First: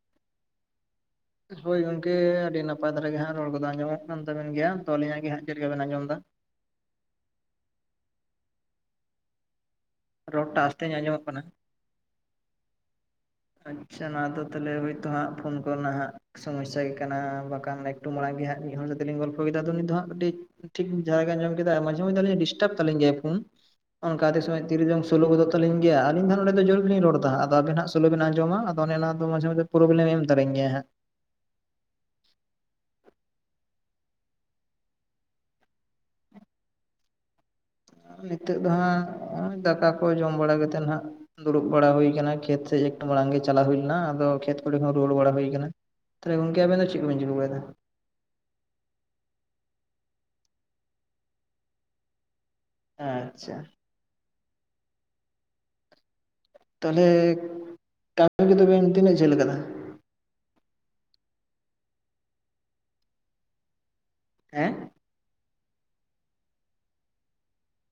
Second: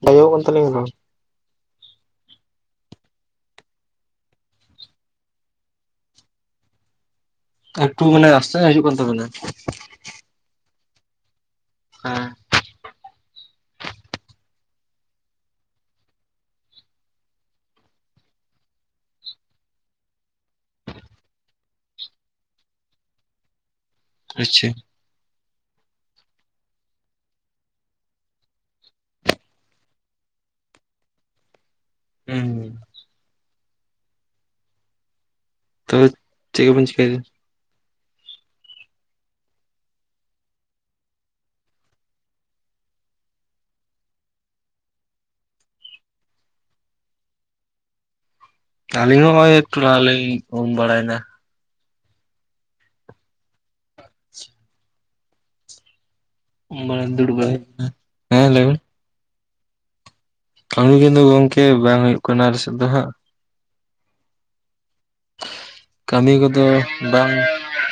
[unintelligible] ᱟᱸᱡᱚᱢᱚᱜ ᱠᱟᱱ ᱛᱟᱞᱤᱧᱟ ᱨᱚᱲ? ᱦᱳᱭ ᱜᱚᱝᱠᱮ ᱟᱹᱰᱤ ᱱᱟᱯᱟᱭ ᱫᱷᱟᱨᱟ ᱜᱮ ᱦᱟᱸᱜ ᱨᱚᱲ ᱠᱚᱫᱚ ᱟᱸᱡᱚᱢᱼᱚᱜ ᱠᱟᱱ ᱛᱟᱵᱮᱱ ᱜᱮᱭᱟ ᱛᱳ ᱟᱹᱞᱤᱧᱟᱜ ᱜᱮ ᱦᱟᱸᱜ ᱪᱮᱫ ᱞᱮᱠᱟ ᱵᱮᱱ ᱟᱸᱡᱚᱢ ᱫᱟ? ᱮᱠᱴᱩ ᱢᱟᱱᱮ ᱟᱥᱛᱮ ᱧᱚᱜ ᱦᱤᱡᱩᱜ ᱠᱟᱱ ᱛᱟᱵᱮᱱᱟ ᱨᱚᱲ ᱴᱟᱜ ᱟᱹᱥ ᱛᱮ ᱧᱚᱜ ᱟᱸᱡᱚᱢᱚᱜ ᱠᱟᱱᱟ ᱦᱮᱸ ᱟᱪᱪᱷᱟ ᱚᱱᱟ ᱫᱚ ᱛᱟᱦᱞᱮ ᱦᱳᱭ ᱛᱚ ᱦᱟᱸᱜ ᱯᱷᱳᱱ ᱠᱚᱨᱮ ᱱᱟ ᱦᱟᱸᱜ ᱥᱚᱢᱚᱥᱟ ᱜᱮ ᱠᱟᱱᱟ ᱵᱟᱠᱷᱟᱱ ᱮᱠᱴᱩ ᱢᱟᱲᱟᱝ ᱜᱮ ᱦᱟᱸᱜ ᱢᱤᱫ ᱦᱚᱲ ᱥᱟᱛᱮ ᱞᱤᱧ ᱜᱚᱞᱯᱷᱚ ᱠᱮᱫᱟ ᱟᱫᱚ ᱩᱱᱤ ᱫᱚ ᱦᱟᱸᱜ ᱠᱟᱹᱴᱤᱡ ᱴᱷᱤᱠ ᱡᱷᱟ ᱜᱮ ᱟᱸᱡᱚᱢ ᱠᱮᱫᱟᱭ ᱢᱟᱡᱷᱮ ᱢᱚᱫᱷᱮ ᱟᱹᱞᱤᱧᱟᱜ ᱰᱤᱥᱴᱟᱵ ᱛᱟᱞᱤᱧ ᱜᱮᱭᱟᱭ ᱯᱷᱩᱱ ᱚᱱᱠᱟ ᱟᱫᱷᱮᱠ ᱥᱚᱢᱚᱭ ᱟᱪᱪᱷᱟ ᱛᱤᱨᱮ ᱪᱚᱝ ᱥᱳᱞᱳ ᱜᱚᱫᱚᱜ ᱛᱟᱞᱤᱧ ᱜᱮᱭᱟ ᱟᱹᱞᱤᱧ ᱫᱚ ᱱᱚᱰᱮ ᱫᱚ ᱡᱳᱨ ᱜᱮ ᱞᱤᱧ ᱨᱚᱲ ᱫᱟ ᱦᱟᱸᱜ ᱟᱫᱚ ᱟᱵᱤᱱ ᱦᱟᱸᱜ ᱥᱳᱞᱳ ᱵᱮᱱ ᱟᱸᱡᱚᱢᱟ ᱟᱫᱚ ᱚᱱᱮ ᱚᱱᱟ ᱫᱚ ᱢᱟᱡᱷᱮ ᱢᱚᱫᱷᱮ ᱯᱨᱚᱵᱞᱮᱢ ᱮᱢ ᱛᱟᱞᱤᱧ ᱜᱮᱭᱟᱭ ᱦᱟᱸᱜ [unintelligible] ᱛᱚ ᱪᱮᱫ ᱠᱚ ᱵᱮᱱ ᱪᱤᱠᱟᱹᱭᱫᱟ? ᱱᱤᱛᱳᱜ ᱫᱚ ᱦᱟᱸᱜ ᱚᱭ ᱫᱟᱠᱟ ᱠᱚ ᱡᱚᱢ ᱵᱟᱲᱟ ᱠᱟᱛᱮᱫ ᱱᱟᱦᱟᱸᱜ ᱫᱩᱲᱩᱵ ᱵᱟᱲᱟ ᱦᱩᱭ ᱠᱟᱱᱟ ᱠᱷᱮᱛ ᱥᱮ ᱮᱠᱴᱩ ᱢᱟᱲᱟᱝ ᱜᱮ ᱪᱟᱞᱟᱣ ᱦᱩᱭ ᱞᱮᱱᱟ ᱟᱫᱚ ᱠᱷᱮᱛ ᱠᱚᱨᱮ ᱦᱚᱸ ᱨᱩᱣᱟᱹᱲ ᱵᱟᱲᱟ ᱦᱩᱭ ᱠᱟᱱᱟ ᱛᱟᱦᱚᱞᱮ ᱜᱚᱝᱠᱮ ᱟᱵᱮᱱ ᱫᱚ ᱪᱮᱫ ᱠᱚ ᱵᱮᱱ ᱪᱤᱠᱟᱹ ᱵᱟᱲᱟᱭᱫᱟ? ᱟᱹᱞᱤᱧ ᱦᱚᱸ ᱦᱚᱸᱜᱼᱚᱭ ᱮᱠᱴᱩ ᱢᱟᱲᱟᱝ ᱞᱤᱧ ᱩᱢ ᱵᱟᱲᱟᱭᱱᱟ ᱟᱪᱪᱷᱟ ᱩᱢ ᱵᱟᱲᱟ ᱛᱟᱦᱞᱮ ᱫᱩᱲᱩᱵ ᱵᱟᱲᱟ ᱦᱩᱭ ᱠᱟᱱᱟ᱾ ᱠᱟᱹᱢᱤ ᱦᱮᱸ ᱠᱚ ᱞᱟᱹᱭ ᱫᱚ ᱵᱮᱱ ᱛᱤᱱᱟᱹᱜ ᱡᱷᱟᱹᱞ ᱠᱟᱫᱟ? ᱠᱟᱹᱢᱤ ᱠᱚᱫᱚ ᱜᱚᱝᱠᱮ ᱵᱟᱝ ᱦᱩᱭᱩᱜ ᱠᱟᱱᱟ ᱟᱞᱮ ᱥᱮᱫ ᱫᱚ ᱦᱟᱸᱜ ᱦᱮᱸ? ᱠᱟᱹᱢᱤ ᱠᱚᱫᱚ ᱵᱟᱝ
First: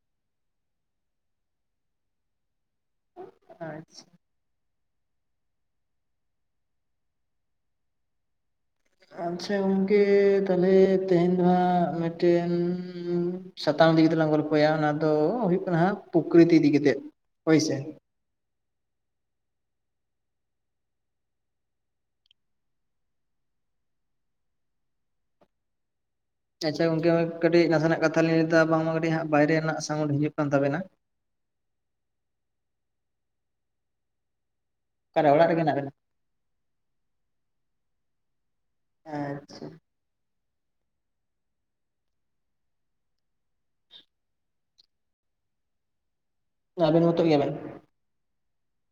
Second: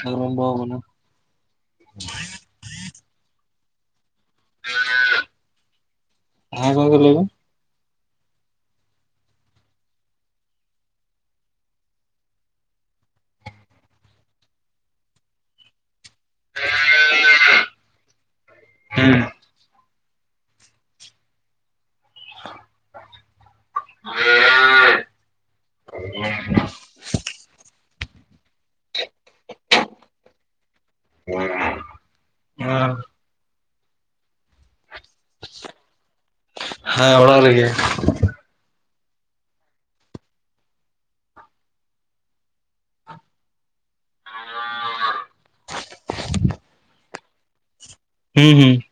ᱟᱨᱟᱢᱵᱚ ᱠᱟᱱᱟ [unintelligible] ᱠᱚᱞᱮᱡᱽ ᱦᱮᱸ ᱜᱚᱝᱠᱮ ᱞᱟᱹᱭ ᱢᱮ ᱟᱪᱪᱷᱟ ᱜᱚᱝᱠᱮ ᱛᱟᱦᱞᱮ ᱛᱮᱦᱮᱧ ᱫᱚ ᱦᱟᱸᱜ ᱢᱤᱫ ᱴᱮᱱ ᱥᱟᱛᱟᱢ ᱤᱫᱤ ᱠᱟᱛᱮᱫ ᱞᱟᱝ ᱜᱚᱞ ᱯᱷᱚᱭᱟ ᱚᱱᱟ ᱫᱚ ᱦᱩᱭᱩᱜ ᱠᱟᱱᱟ ᱯᱚᱠᱨᱤᱛᱤ ᱤᱫᱤ ᱠᱟᱛᱮᱫ ᱦᱳᱭ ᱥᱮ ᱦᱮᱸ [inaudible] [inaudible] ᱟᱪᱪᱷᱟ ᱜᱚᱝᱠᱮ ᱠᱟᱹᱴᱤᱡ ᱱᱟᱥᱮ ᱱᱟᱜ ᱠᱟᱛᱷᱟ ᱞᱤᱧ ᱞᱟᱹᱭ ᱫᱟ ᱵᱟᱝ ᱢᱟ ᱠᱟᱹᱴᱤᱡ ᱵᱟᱭᱨᱮ ᱨᱮᱱᱟᱜ ᱥᱟᱣᱩᱱᱰ ᱦᱤᱡᱩᱜ ᱠᱟᱱ ᱛᱟᱵᱮᱱᱟ [inaudible] [unintelligible] ᱚᱠᱟ ᱨᱮ ᱚᱲᱟᱜ ᱨᱮᱜᱮ ᱦᱮᱱᱟᱜ ᱵᱤᱱᱟ ᱦᱮᱸ ᱚᱲᱟᱜ ᱨᱮᱜᱮ ᱟᱪᱪᱷᱟ [inaudible] ᱟᱵᱮᱱ ᱢᱚᱛᱚᱜ ᱜᱮᱭᱟ ᱵᱮᱱ ᱦᱩᱸ ᱦᱩᱸ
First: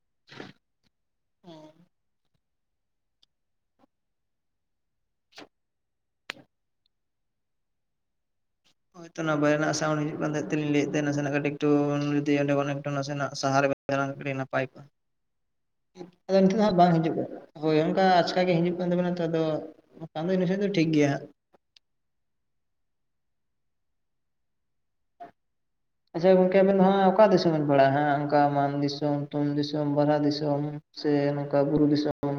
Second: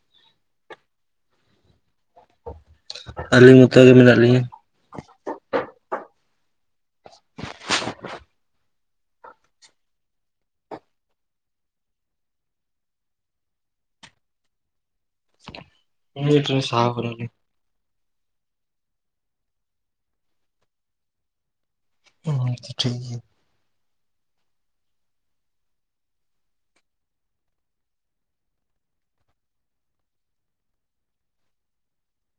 ᱟᱹᱞᱤᱧ ᱢᱚᱛᱚ ᱜᱮ ᱢᱮᱱᱟᱜ ᱞᱤᱧᱟᱹ [inaudible] [inaudible] ᱚᱱᱟ ᱵᱟᱭᱟᱨ ᱨᱮᱱᱟᱜ ᱥᱟᱣᱩᱱᱰ ᱦᱤᱡᱩᱜ ᱠᱟᱱ ᱛᱟᱦᱮᱸ ᱛᱮᱞᱤᱧ ᱞᱟᱹᱭᱮᱫ ᱛᱟᱦᱮᱸᱱ ᱱᱟᱥᱮᱱᱟᱜ ᱠᱟᱹᱴᱤᱡ ᱮᱴᱩ ᱡᱩᱫᱤ ᱚᱸᱰᱮ ᱠᱷᱚᱱ ᱮᱠᱴᱩ ᱱᱟᱥᱮᱱᱟᱜ ᱥᱟᱦᱟᱨᱮᱵᱮ [unintelligible] ᱱᱟᱯᱟᱭ [unintelligible] ᱢᱤᱫ ᱟ ᱢᱤᱱᱤᱴ ᱱᱤᱛᱚᱜ ᱞᱤᱧ ᱫᱚ ᱦᱟᱜ ᱥᱟᱦᱟᱣ ᱵᱟᱝ ᱦᱤᱡᱩᱜ ᱠᱟᱱᱟᱞᱤᱧ ᱠᱟᱱᱟ ᱦᱳᱭ ᱚᱱᱠᱟ ᱟᱪᱠᱟ ᱜᱮ ᱦᱤᱡᱩᱜ ᱠᱟᱱ ᱛᱟᱵᱮᱱᱟ ᱛᱚ ᱟᱫᱚ ᱤᱱᱟ. ᱠᱷᱟᱱ ᱫᱚ ᱴᱷᱤᱠ ᱜᱮᱭᱟ ᱦᱟᱸᱜ ᱚ ᱟᱪᱪᱷᱟ ᱴᱷᱤᱠ ᱜᱮᱭᱟ ᱟᱪᱷᱟ ᱜᱚᱝᱠᱮ ᱟᱵᱮᱱ ᱫᱚ ᱦᱟᱸᱜ ᱚᱠᱟ ᱫᱤᱥᱚᱢ ᱵᱮᱱ ᱯᱟᱲᱟᱜᱼᱟ ᱦᱟᱸᱜ ᱚᱱᱠᱟ ᱢᱟᱱ ᱫᱤᱥᱚᱢ ᱛᱩᱢ ᱫᱤᱥᱚᱢ ᱵᱟᱨᱟ ᱫᱤᱥᱚᱢ ᱥᱮ ᱱᱚᱝᱠᱟ ᱵᱩᱨᱩ ᱫᱤᱥᱚᱢ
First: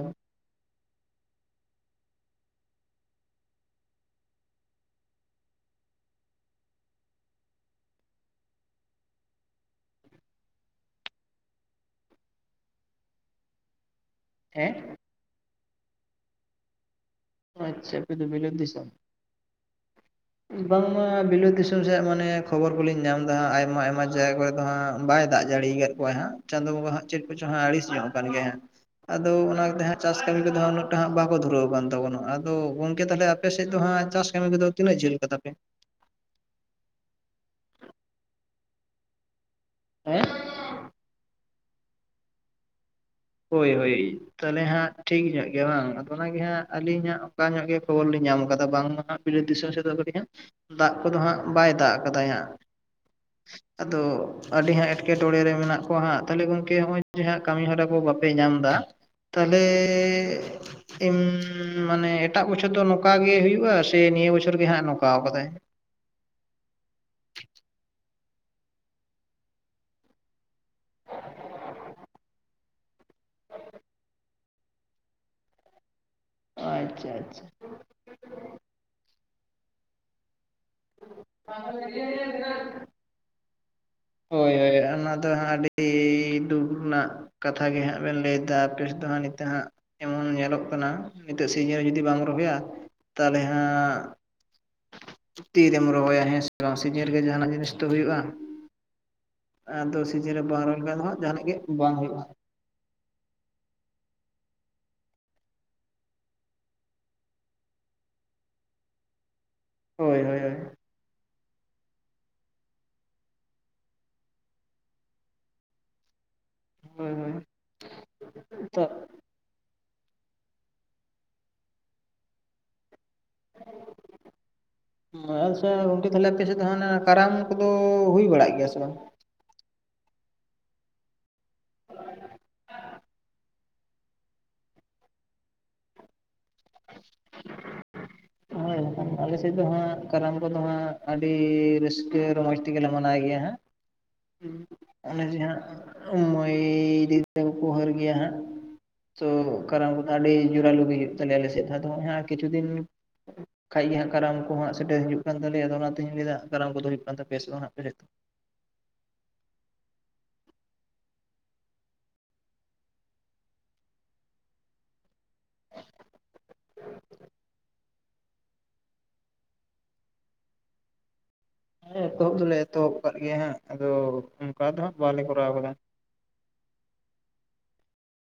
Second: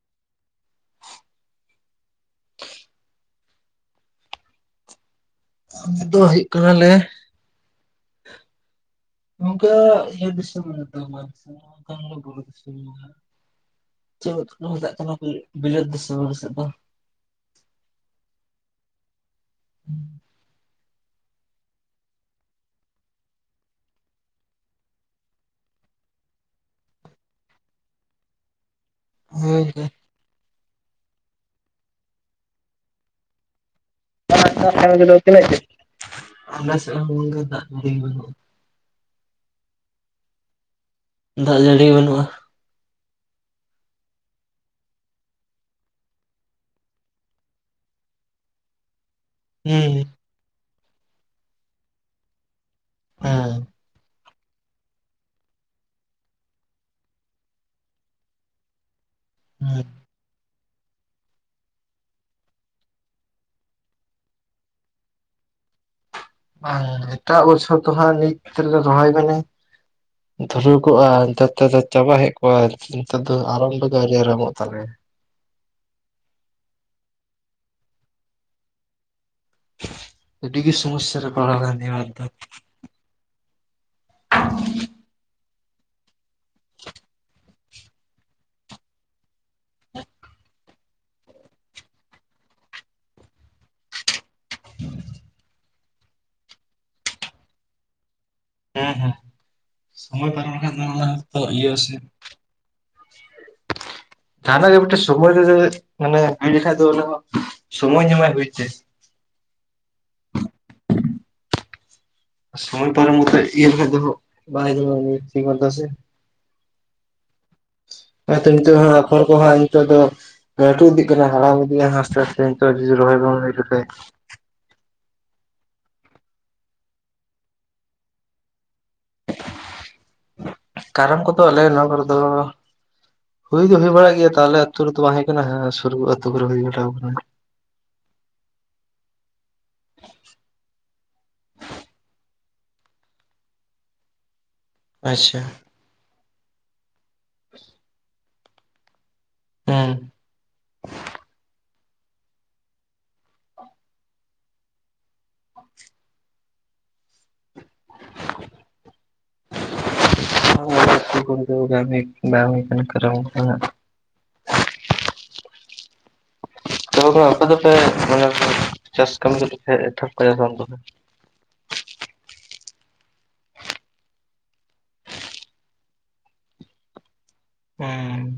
ᱟᱞᱮ ᱫᱚ ᱦᱳᱭᱳᱜ ᱠᱟᱱᱟ ᱞᱮ ᱜᱚᱢᱠᱮ ᱟᱞᱮ ᱫᱤᱥᱚᱢ ᱫᱚ ᱢᱟᱱ ᱫᱤᱥᱚᱢ ᱦᱚ ᱵᱟᱝ ᱠᱟᱱᱟᱞᱮ ᱵᱩᱨᱩ ᱫᱤᱥᱚᱢ ᱦᱚ ᱵᱟᱝ ᱠᱟᱱᱟᱞᱮ ᱪᱮᱫ ᱠᱚ ᱦᱮᱸ ᱢᱮᱛᱟᱜ ᱠᱟᱱᱟ ᱵᱤᱞᱟᱹᱛ ᱫᱤᱥᱚᱢ ᱟᱞᱮ ᱥᱮᱫ ᱫᱚ ᱟᱪᱪᱷᱟ ᱟᱯᱮ ᱫᱚ ᱵᱤᱞᱟᱹᱛ ᱫᱤᱥᱚᱢ [inaudible] ᱵᱟᱝᱢᱟ ᱵᱤᱞᱟᱹᱛ ᱫᱤᱥᱚᱢ ᱥᱮᱫ ᱢᱟᱱᱮ ᱠᱷᱚᱵᱚᱨ ᱠᱚᱞᱤᱧ ᱧᱟᱢ ᱫᱟ ᱟᱭᱢᱟ ᱟᱭᱢᱟ ᱡᱟᱭᱜᱟ ᱠᱚᱨᱮ ᱫᱚ ᱦᱟᱸᱜ ᱵᱟᱭ ᱫᱟᱜ ᱡᱟᱹᱲᱤ ᱟᱠᱟᱫ ᱠᱚᱣᱟᱭ ᱦᱟᱸᱜ ᱪᱟᱸᱫᱳ ᱵᱚᱸᱜᱟ ᱦᱟᱸᱜ ᱪᱮᱫ ᱠᱚᱪᱚᱝ ᱦᱟᱸᱜ ᱟᱹᱲᱤᱥ ᱧᱚᱜ ᱟᱠᱟᱱ ᱜᱮᱭ ᱦᱟᱸᱜ ᱟᱫᱚ ᱚᱱᱟ ᱦᱳᱭ ᱦᱳᱭ [unintelligible] ᱪᱟᱥ ᱠᱟᱹᱢᱤ ᱠᱚᱫᱚ ᱦᱟᱸᱜ ᱩᱱᱟ. ᱜ ᱴᱟ ᱦᱟᱜ ᱵᱟᱠᱚ ᱫᱷᱩᱨᱟᱹᱣ ᱟᱠᱟᱱ ᱛᱟᱵᱚᱱᱟ ᱟᱫᱚ ᱜᱚᱝᱠᱮ ᱛᱟᱦᱚᱞᱮ ᱟᱯᱮᱥᱮᱫ ᱫᱚ ᱦᱟᱸᱜ ᱪᱟᱥ ᱠᱟᱹᱢᱤ ᱠᱚᱫᱚ ᱛᱤᱱᱟᱹᱜ ᱡᱷᱟᱹᱞ ᱠᱟᱫᱟ ᱯᱮ [unintelligible] ᱟᱞᱮ ᱥᱮᱫ ᱦᱚᱸ ᱜᱚᱢᱠᱮ ᱫᱟᱜ ᱡᱟ. ᱲᱤ ᱵᱟᱹᱱᱩᱜᱼᱟ ᱦᱮᱸ ᱫᱟᱜ ᱡᱟᱺᱲᱤ ᱵᱟᱹᱱᱩᱜᱼᱟ ᱦᱳᱭ ᱦᱳᱭ ᱛᱟᱦᱚᱞᱮ ᱦᱟᱸᱜ ᱴᱷᱤᱠ ᱧᱚᱜ ᱜᱮᱭᱟ ᱵᱟᱝ ᱟᱫᱚ ᱚᱱᱟᱜᱤ ᱦᱟᱸᱜ ᱟᱹᱞᱤᱧ ᱦᱟᱜ ᱚᱱᱠᱟ ᱧᱚᱜ ᱜᱮ ᱠᱷᱚᱵᱚᱨ ᱞᱤᱧ ᱧᱟᱢ ᱠᱟᱫᱟ ᱵᱟᱝᱢᱟ ᱵᱤᱞᱟᱹᱛ ᱫᱤᱥᱚᱢ ᱥᱮ ᱫᱚ ᱦᱩᱸ ᱦᱮᱸ ᱠᱟᱹᱴᱤᱡ ᱦᱟᱸᱜ ᱫᱟᱜ ᱠᱚᱫᱚ ᱦᱟᱸᱜ ᱵᱟᱭ ᱫᱟᱜ ᱠᱟᱫᱟᱭ ᱦᱟᱸᱜ ᱟᱫᱚ ᱟᱹᱰᱤ ᱦᱟᱸᱜ ᱮᱸᱴᱠᱮᱴᱚᱬᱮ ᱨᱮ ᱢᱮᱱᱟᱜ ᱠᱚᱣᱟ ᱦᱟᱸᱜ ᱛᱟᱦᱞᱮ ᱜᱚᱢᱠᱮ ᱱᱚᱜᱚᱭ ᱡᱮ ᱦᱟᱸᱜ ᱠᱟᱹᱢᱤᱦᱚᱨᱟ ᱠᱚ ᱵᱟᱯᱮ ᱧᱟᱢᱫᱟ ᱛᱟᱦᱞᱮ ᱦᱩᱸ ᱮᱢ ᱢᱟᱱᱮ ᱮᱴᱟᱜ ᱵᱚᱪᱷᱚᱨ ᱫᱚ ᱱᱚᱠᱟ ᱜᱮ ᱦᱩᱭᱩᱜᱼᱟ ᱥᱮ ᱱᱤᱭᱟᱹ ᱵᱚᱪᱷᱚᱨ ᱜᱮ ᱦᱟᱸᱜ ᱱᱚᱠᱟᱣ ᱠᱟᱫᱟᱭ? ᱵᱟᱝ ᱮᱴᱟᱜ ᱵᱚᱪᱷᱚᱨ ᱫᱚ ᱦᱟᱸᱜ ᱱᱤᱛ ᱨᱚᱦᱚᱭ ᱢᱟᱱᱮ, ᱫᱷᱩᱨᱟᱹᱣ ᱠᱚᱜᱼᱟ, ᱱᱤᱛᱟᱨ ᱛᱮᱫᱚ ᱪᱟᱵᱟ ᱦᱮᱡ ᱠᱚᱜᱼᱟ ᱾ ᱱᱮᱛᱟᱨ ᱫᱚ ᱟᱨᱟᱢᱵᱚ ᱛᱟᱞᱮᱭᱟ ᱾ ᱟᱪᱪᱷᱟ ᱟᱪᱪᱷᱟ, ᱟᱹᱰᱤ ᱜᱮ ᱥᱚᱥᱥᱟ ᱨᱮ ᱯᱟᱲᱟᱣ ᱠᱟᱱᱟ ᱟᱞᱮ ᱫᱚ ᱦᱳᱭ ᱦᱳᱭ ᱚᱱᱟ ᱫᱚ ᱦᱟᱸᱜ ᱟᱹᱰᱤ ᱫᱩᱠ ᱨᱮᱱᱟᱜ ᱠᱟᱛᱷᱟ ᱜᱮ ᱦᱟᱸᱜ ᱵᱮᱱ ᱞᱟᱹᱭᱮᱫᱟ ᱟ ᱠᱮᱥ ᱫᱚ ᱦ ᱱᱤᱛ ᱦᱟᱸᱜ ᱮᱢᱚᱱ ᱧᱮᱞᱚᱜ ᱠᱟᱱᱟ, ᱱᱤᱛᱟᱹᱜ ᱥᱤᱡᱤᱱ ᱡᱩᱫᱤ ᱵᱟᱢ ᱨᱚᱦᱚᱭᱟ ᱛᱟᱦᱚᱞᱮ ᱦᱟᱸᱜ ᱛᱤᱨᱮᱢ ᱨᱚᱦᱚᱭᱟ ᱦᱮᱸ ᱥᱮ ᱵᱟᱝ ᱥᱤᱡᱟᱹᱱ ᱨᱮᱜᱮ ᱡᱟᱦᱟᱱᱟᱜ ᱡᱤᱱᱤᱥ ᱫᱚ ᱦᱩᱭᱩᱜᱼᱟ ᱾ ᱦᱮᱸ ᱦᱮᱸ ᱥᱚᱢᱚᱭ ᱯᱟᱨᱚᱢ ᱵᱟᱝ ᱞᱮᱠᱷᱟᱱ ᱨᱚᱦᱚᱭ ᱫᱚ ᱚᱱᱟᱮ ᱦᱟᱸᱜ ᱛᱚ ᱡᱟᱦᱟᱱᱟᱜ ᱜᱮ ᱤᱭᱟᱹ ᱥᱮ ᱵᱟᱝ ᱦᱩᱭᱩᱜᱼᱟ ᱡᱟᱦᱱᱟᱜ ᱜᱮ ᱢᱤᱫᱴᱮᱱ ᱥᱚᱢᱚᱭ ᱨᱮ ᱨᱮ ᱢᱟᱱᱮ ᱦᱩᱭ ᱞᱮᱠᱷᱟᱱᱡ ᱫᱚ ᱚᱱᱟ ᱦᱚᱸ ᱥᱚᱢᱚᱭ ᱧᱟᱢᱟᱭ ᱦᱩᱭ ᱛᱮ ᱦᱳᱭ ᱦᱳᱭ ᱦᱳᱭ, ᱥᱚᱢᱚᱭ ᱯᱟᱨᱚᱢ ᱜᱚᱛᱮᱡ ᱤᱭᱟᱹ ᱞᱤᱠᱷᱟᱡ ᱫᱚ ᱵᱟᱭ [unintelligible] ᱥᱮ, ᱦᱳᱭ ᱦᱳᱭ ᱦᱳᱭ, ᱦᱭᱛᱚ ᱱᱤᱛᱚᱜ ᱠᱷᱚᱨ ᱠᱚ ᱦᱟᱸᱜ ᱱᱤᱛᱚᱜ ᱫᱚ ᱞᱟᱹᱴᱩ ᱤᱫᱤ ᱠᱟᱱᱟ ᱦᱟᱲᱟᱢ ᱤᱫᱤ ᱟᱦᱸ ᱟᱥᱛᱮ ᱟᱥᱛᱮ ᱢᱟ ᱟᱪᱷᱟ ᱜᱚᱝᱠᱮ ᱛᱟᱦᱞᱮ ᱟᱯᱮ ᱥᱮᱫ ᱫᱚ ᱦᱟᱸᱱᱟ ᱠᱟᱨᱟᱢ ᱠᱚᱫᱚ ᱦᱩᱭ ᱵᱟᱲᱟᱜ ᱜᱮᱭᱟ ᱥᱮ ᱵᱟᱝ? ᱠᱟᱨᱟᱢ ᱠᱚᱫᱚ ᱟᱞᱮᱱᱟᱞ ᱠᱚᱨᱮ ᱫᱚ ᱦᱩᱭ ᱫᱚ ᱦᱩᱭ ᱵᱟᱲᱟᱜ ᱜᱮᱭᱟ ᱛᱟᱦᱚᱞᱮ ᱟᱹᱛᱩ ᱨᱮᱫᱚ ᱵᱟᱝ ᱦᱩᱭ ᱠᱟᱱᱟ ᱦᱮᱸ ᱥᱩᱨ ᱟᱹᱛᱩ ᱠᱚᱨᱮ ᱦᱩᱭ ᱵᱟᱲᱟᱣ ᱠᱟᱱᱟ ᱾ [inaudible] ᱦᱳᱭ ᱟᱞᱮ ᱥᱮᱫ ᱫᱚ ᱦᱟᱸᱜ ᱠᱟᱨᱟᱢ ᱠᱚ ᱫᱚ ᱦᱟᱸᱜ ᱟᱹᱰᱤ ᱨᱟᱹᱥᱠᱟᱹ ᱨᱚᱢᱚᱡᱽ ᱛᱮᱜᱮᱞᱮ ᱢᱟᱱᱟᱣ ᱜᱮᱭᱟ ᱦᱟᱸᱜ᱾ ᱚᱱᱮ ᱡᱮ ᱟᱪᱪᱷᱟ ᱦᱟᱸᱜ ᱢᱟᱹᱭ ᱫᱤᱫᱤ ᱛᱟᱠᱚ ᱠᱚ ᱦᱟᱸᱨ ᱜᱮᱭᱟ ᱦᱟᱸᱜ ᱾ ᱛᱚ ᱠᱟᱨᱟᱢ ᱦᱩᱸ ᱠᱚᱫᱚ ᱟᱹᱰᱤ ᱡᱳᱨᱟᱞᱩᱜ ᱜᱮ ᱦᱩᱭᱩᱜ ᱛᱟᱞᱮᱭᱟ ᱟᱞᱮ ᱥᱮᱫ ᱟᱫᱚ ᱦᱮ ᱠᱤᱪᱷᱩ ᱫᱤᱱ, ᱵᱟᱟᱡ ᱜᱮ ᱦᱜ ᱠᱟᱨᱟᱢ ᱠᱚ ᱦᱟᱸᱟᱜ ᱥᱮᱴᱮᱨ ᱦᱩᱭᱩᱜ ᱠᱟᱱ ᱛᱟᱞᱮᱭᱟ ᱟᱫᱚ ᱚᱱᱟᱛᱮᱧ ᱞᱟᱹᱭᱮᱫᱟ ᱠᱟᱨᱟᱢ ᱠᱚᱫᱚ ᱦᱩᱭᱩᱜ ᱠᱟᱱ ᱛᱟᱯᱮᱭᱟ ᱥᱮ ᱵᱟᱝ ᱦᱟᱸᱜ, [inaudible] [unintelligible] ᱦᱩᱸ ᱟᱯᱮ ᱫᱚᱯᱮ ᱢᱟᱱᱮ ᱪᱟᱥ ᱠᱟᱹᱢᱤ ᱫᱚ ᱮᱛᱚᱦᱚᱵ ᱠᱟᱫᱟ ᱥᱮ ᱵᱟᱝ ᱛᱚᱵᱮ? ᱦᱮᱸ ᱮᱛᱚᱦᱚᱵ ᱫᱚᱞᱮ ᱮᱛᱚᱦᱚᱵ ᱟᱠᱟᱫ ᱜᱮᱭᱟ ᱦᱟᱸᱜ ᱟᱫᱚ ᱚᱱᱠᱟ ᱫᱚ ᱦᱟᱸᱜ ᱵᱟᱞᱮ ᱠᱚᱨᱟᱣ ᱠᱟᱫᱟ ᱾ ᱦᱮᱸ,